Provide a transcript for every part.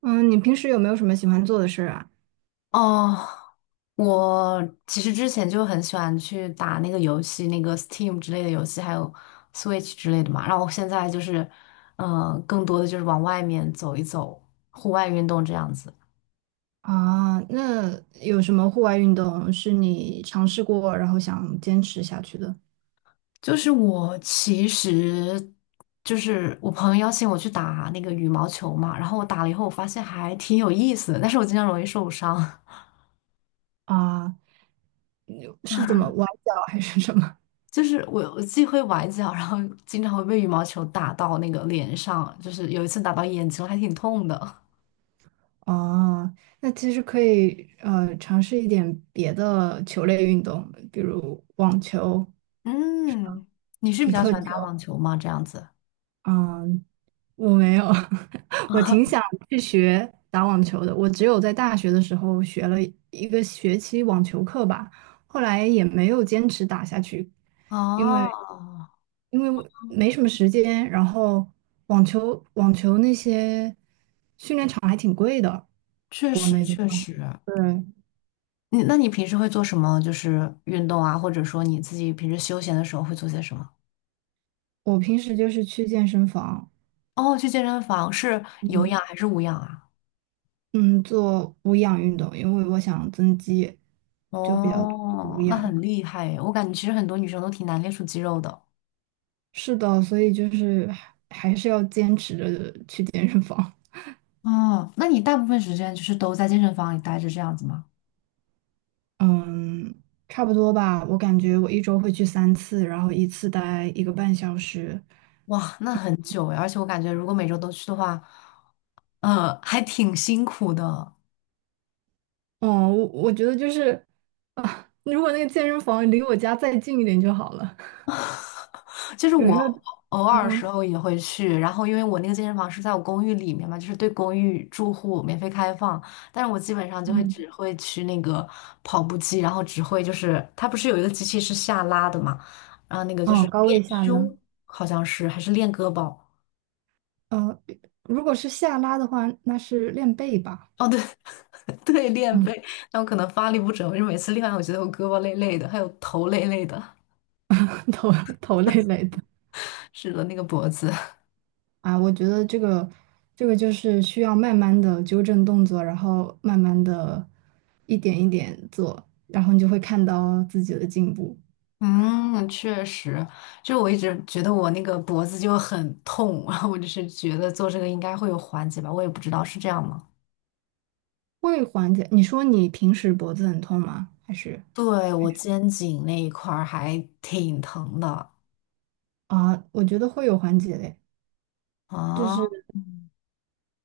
嗯，你平时有没有什么喜欢做的事儿啊？哦，我其实之前就很喜欢去打那个游戏，那个 Steam 之类的游戏，还有 Switch 之类的嘛。然后我现在就是，更多的就是往外面走一走，户外运动这样子。啊，那有什么户外运动是你尝试过，然后想坚持下去的？就是我其实就是我朋友邀请我去打那个羽毛球嘛，然后我打了以后，我发现还挺有意思的，但是我经常容易受伤。啊，有是怎么崴脚还是什么？就是我既会崴脚，然后经常会被羽毛球打到那个脸上，就是有一次打到眼睛，还挺痛的。哦，那其实可以尝试一点别的球类运动，比如网球、嗯，你是比皮较喜克欢打球。网球吗？这样子。嗯，我没有，我挺想去学打网球的。我只有在大学的时候学了一个学期网球课吧，后来也没有坚持打下去，因为哦，因为我没什么时间，然后网球那些训练场还挺贵的，确国实内的确话。实。对，那你平时会做什么？就是运动啊，或者说你自己平时休闲的时候会做些什么？我平时就是去健身房，哦，去健身房是有嗯氧还是无氧啊？嗯，做无氧运动，因为我想增肌，就比较多做无哦，那氧。很厉害诶，我感觉其实很多女生都挺难练出肌肉的。是的，所以就是还是要坚持着去健身房。哦，那你大部分时间就是都在健身房里待着这样子吗？嗯，差不多吧。我感觉我一周会去三次，然后一次待一个半小时。哇，那很久诶，而且我感觉如果每周都去的话，还挺辛苦的。嗯，我觉得就是啊，如果那个健身房离我家再近一点就好了。就是有我时候，偶尔嗯时候也会去，然后因为我那个健身房是在我公寓里面嘛，就是对公寓住户免费开放，但是我基本上就会嗯，只会去那个跑步机，然后只会就是它不是有一个机器是下拉的嘛，然后那个就哦，是高练位下拉，胸，好像是还是练胳膊，呃，如果是下拉的话，那是练背吧。哦对， 对，练背，嗯，但我可能发力不准，我就每次练完我觉得我胳膊累累的，还有头累累的，头头累累的。是的那个脖子。啊，我觉得这个就是需要慢慢的纠正动作，然后慢慢的一点一点做，然后你就会看到自己的进步，嗯，确实，就我一直觉得我那个脖子就很痛，然后我就是觉得做这个应该会有缓解吧，我也不知道是这样吗？会缓解。你说你平时脖子很痛吗？还是对，还我是肩颈那一块儿还挺疼的啊？我觉得会有缓解的，就啊。是嗯，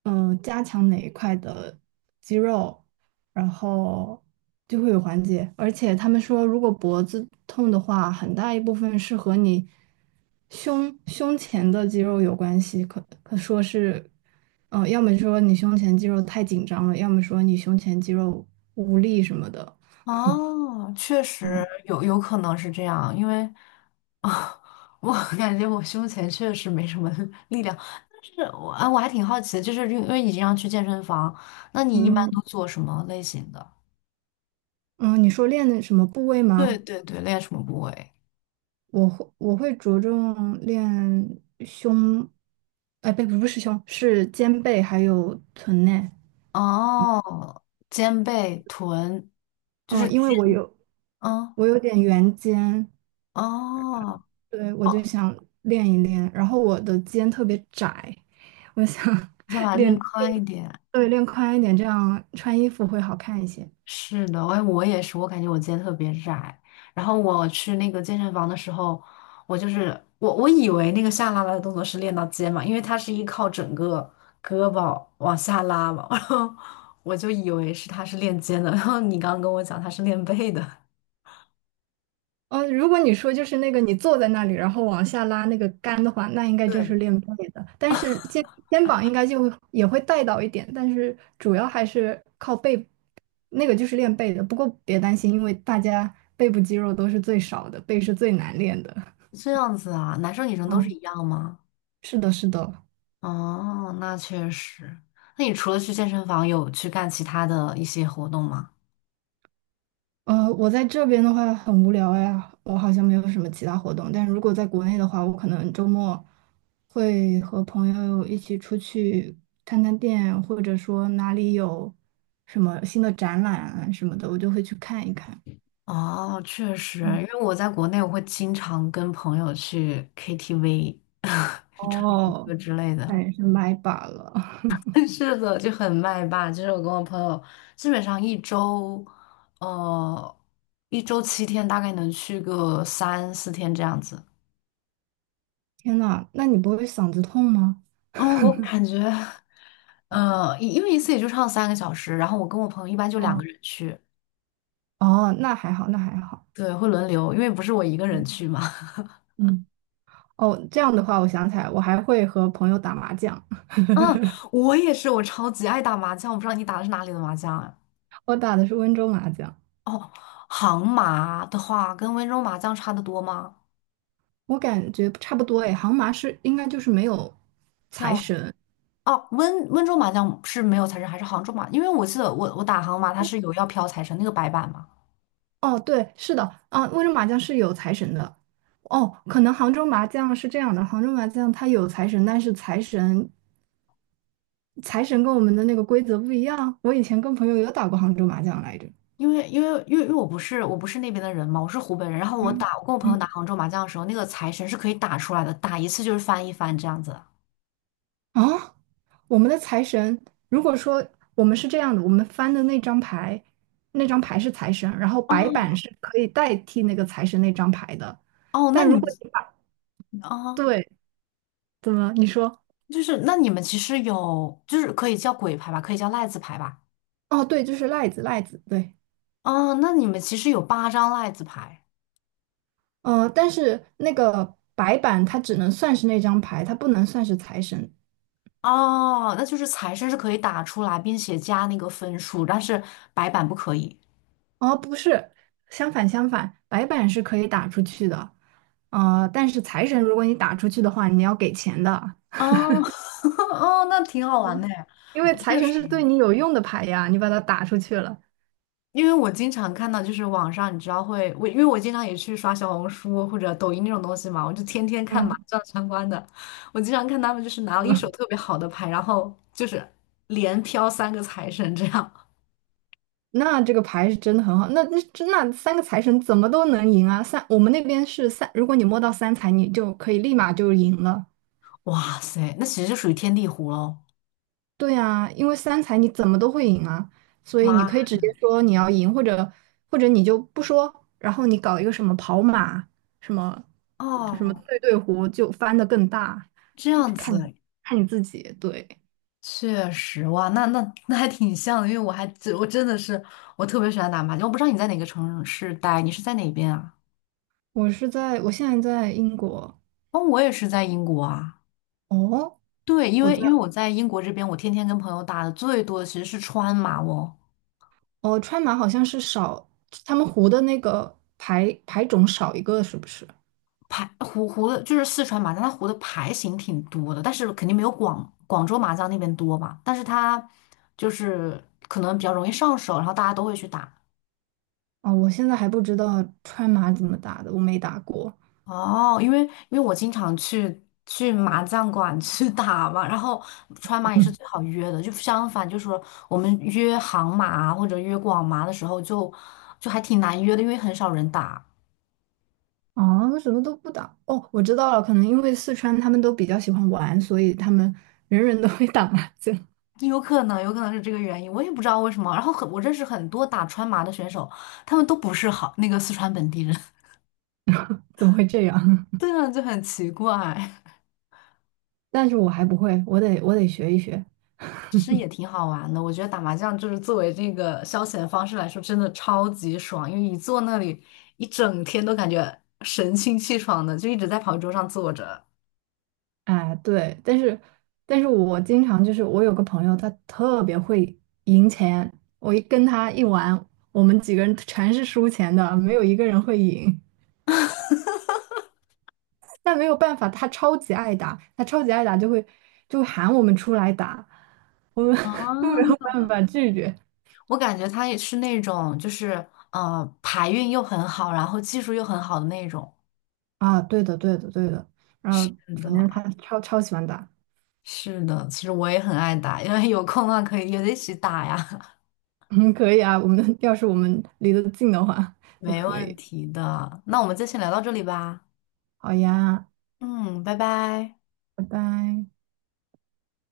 加强哪一块的肌肉，然后就会有缓解。而且他们说，如果脖子痛的话，很大一部分是和你胸前的肌肉有关系，可说是，嗯、要么说你胸前肌肉太紧张了，要么说你胸前肌肉无力什么的。哦，确实嗯，有可能是这样，因为啊，我感觉我胸前确实没什么力量，但是我还挺好奇的，就是因为你经常去健身房，那你一般嗯都做什么类型的？嗯，你说练的什么部位对吗？对对，练什么部位？我会着重练胸，哎，不是胸，是肩背还有臀内。哦，肩背臀，就哦，是因为肩，我有嗯，我有点圆肩，哦，对，我就想练一练。然后我的肩特别窄，我想 想把 它练练宽一点。对练宽一点，这样穿衣服会好看一些。是的，我也是，我感觉我肩特别窄。然后我去那个健身房的时候，我就是我我以为那个下拉拉的动作是练到肩嘛，因为它是依靠整个胳膊往下拉嘛，然后我就以为是它是练肩的。然后你刚刚跟我讲它是练背的，呃，如果你说就是那个你坐在那里，然后往下拉那个杆的话，那应该就是对，练背的。但是肩膀应该就会也会带到一点，但是主要还是靠背，那个就是练背的。不过别担心，因为大家背部肌肉都是最少的，背是最难练的。这样子啊，男生女生都是嗯，一样吗？是的，是的。哦，那确实。那你除了去健身房，有去干其他的一些活动吗？呃，我在这边的话很无聊呀，我好像没有什么其他活动。但如果在国内的话，我可能周末会和朋友一起出去探探店，或者说哪里有什么新的展览啊什么的，我就会去看一看。哦，确实，嗯，因为我在国内，我会经常跟朋友去 KTV，去唱唱歌哦，之类那的。也是麦霸了。是的，就很麦霸。就是我跟我朋友，基本上一周，呃，7天，大概能去个三四天这样子。天呐，那你不会嗓子痛吗？嗯，我感觉，因为一次也就唱3个小时，然后我跟我朋友一般就两个哦，人去。哦，那还好，那还好。对，会轮流，因为不是我一个人去嘛。嗯，哦，这样的话，我想起来，我还会和朋友打麻将，嗯，我也是，我超级爱打麻将。我不知道你打的是哪里的麻将啊？我打的是温州麻将。哦，杭麻的话跟温州麻将差的多吗？我感觉差不多诶，杭麻是应该就是没有财要神。哦，温州麻将是没有财神，还是杭州麻？因为我记得我打杭麻，它是有要飘财神那个白板嘛。哦，对，是的，啊，温州麻将是有财神的。哦，可能杭州麻将是这样的，杭州麻将它有财神，但是财神跟我们的那个规则不一样。我以前跟朋友有打过杭州麻将来着。因为我不是那边的人嘛，我是湖北人。然后我嗯打我跟我朋友打嗯杭州麻将的时候，那个财神是可以打出来的，打一次就是翻一番这样子。啊，我们的财神，如果说我们是这样的，我们翻的那张牌，那张牌是财神，然后白哦板是可以代替那个财神那张牌的。哦，那但你如们果你把，啊。对，怎么？你说？就是那你们其实有，就是可以叫鬼牌吧，可以叫赖子牌吧。哦，对，就是赖子，赖子，对，哦，那你们其实有八张赖子牌呃，但是那个白板它只能算是那张牌，它不能算是财神。哦，那就是财神是可以打出来，并且加那个分数，但是白板不可以。哦，不是，相反，白板是可以打出去的，呃，但是财神如果你打出去的话，你要给钱的，哦，哦，那挺好玩嗯，的 呀，因为我财确神实，是对你有用的牌呀，你把它打出去了，因为我经常看到，就是网上你知道会，我因为我经常也去刷小红书或者抖音那种东西嘛，我就天天看麻嗯，将相关的。我经常看他们就是拿了一手嗯 特别好的牌，然后就是连飘三个财神这样。那这个牌是真的很好，那三个财神怎么都能赢啊？三，我们那边是三，如果你摸到三财，你就可以立马就赢了。哇塞，那其实就属于天地湖喽。对啊，因为三才你怎么都会赢啊，所以你妈可以直接说你要赢，或者你就不说，然后你搞一个什么跑马，什么什么哦，对对胡，就翻的更大，这样看子你自己。对，确实哇，那还挺像的，因为我还只我真的是我特别喜欢打麻将。我不知道你在哪个城市待，你是在哪边啊？我现在在英国，哦，我也是在英国啊。哦，对，因我为在因为我在英国这边，我天天跟朋友打的最多的其实是川麻哦，哦，川马好像是少，他们胡的那个牌种少一个是不是？湖的就是四川麻将，它湖的牌型挺多的，但是肯定没有广州麻将那边多吧。但是它就是可能比较容易上手，然后大家都会去打。哦，我现在还不知道川马怎么打的，我没打过。哦，因为我经常去麻将馆 去打嘛，然后川麻也是 最好约的，就相反，就是说我们约杭麻啊或者约广麻的时候就，就还挺难约的，因为很少人打，哦，什么都不打。哦，我知道了，可能因为四川他们都比较喜欢玩，所以他们人人都会打麻将。有可能有可能是这个原因，我也不知道为什么。然后很我认识很多打川麻的选手，他们都不是好那个四川本地人，怎么会这样？对啊，就很奇怪。但是我还不会，我得学一学。其实也挺好玩的，我觉得打麻将就是作为这个消遣方式来说，真的超级爽，因为一坐那里一整天都感觉神清气爽的，就一直在跑桌上坐着。哎，对，但是我经常就是我有个朋友，他特别会赢钱，我一跟他一玩，我们几个人全是输钱的，没有一个人会赢。但没有办法，他超级爱打，他超级爱打就会喊我们出来打，我们 都没啊，有办法拒绝。我感觉他也是那种，就是牌运又很好，然后技术又很好的那种。啊，对的，对的，对的。然后是的，反正他超喜欢打，是的，其实我也很爱打，因为有空的话可以约着一起打呀，嗯，可以啊。我们要是离得近的话 就没可问以。题的。那我们就先聊到这里吧。好呀，嗯，拜拜。拜拜。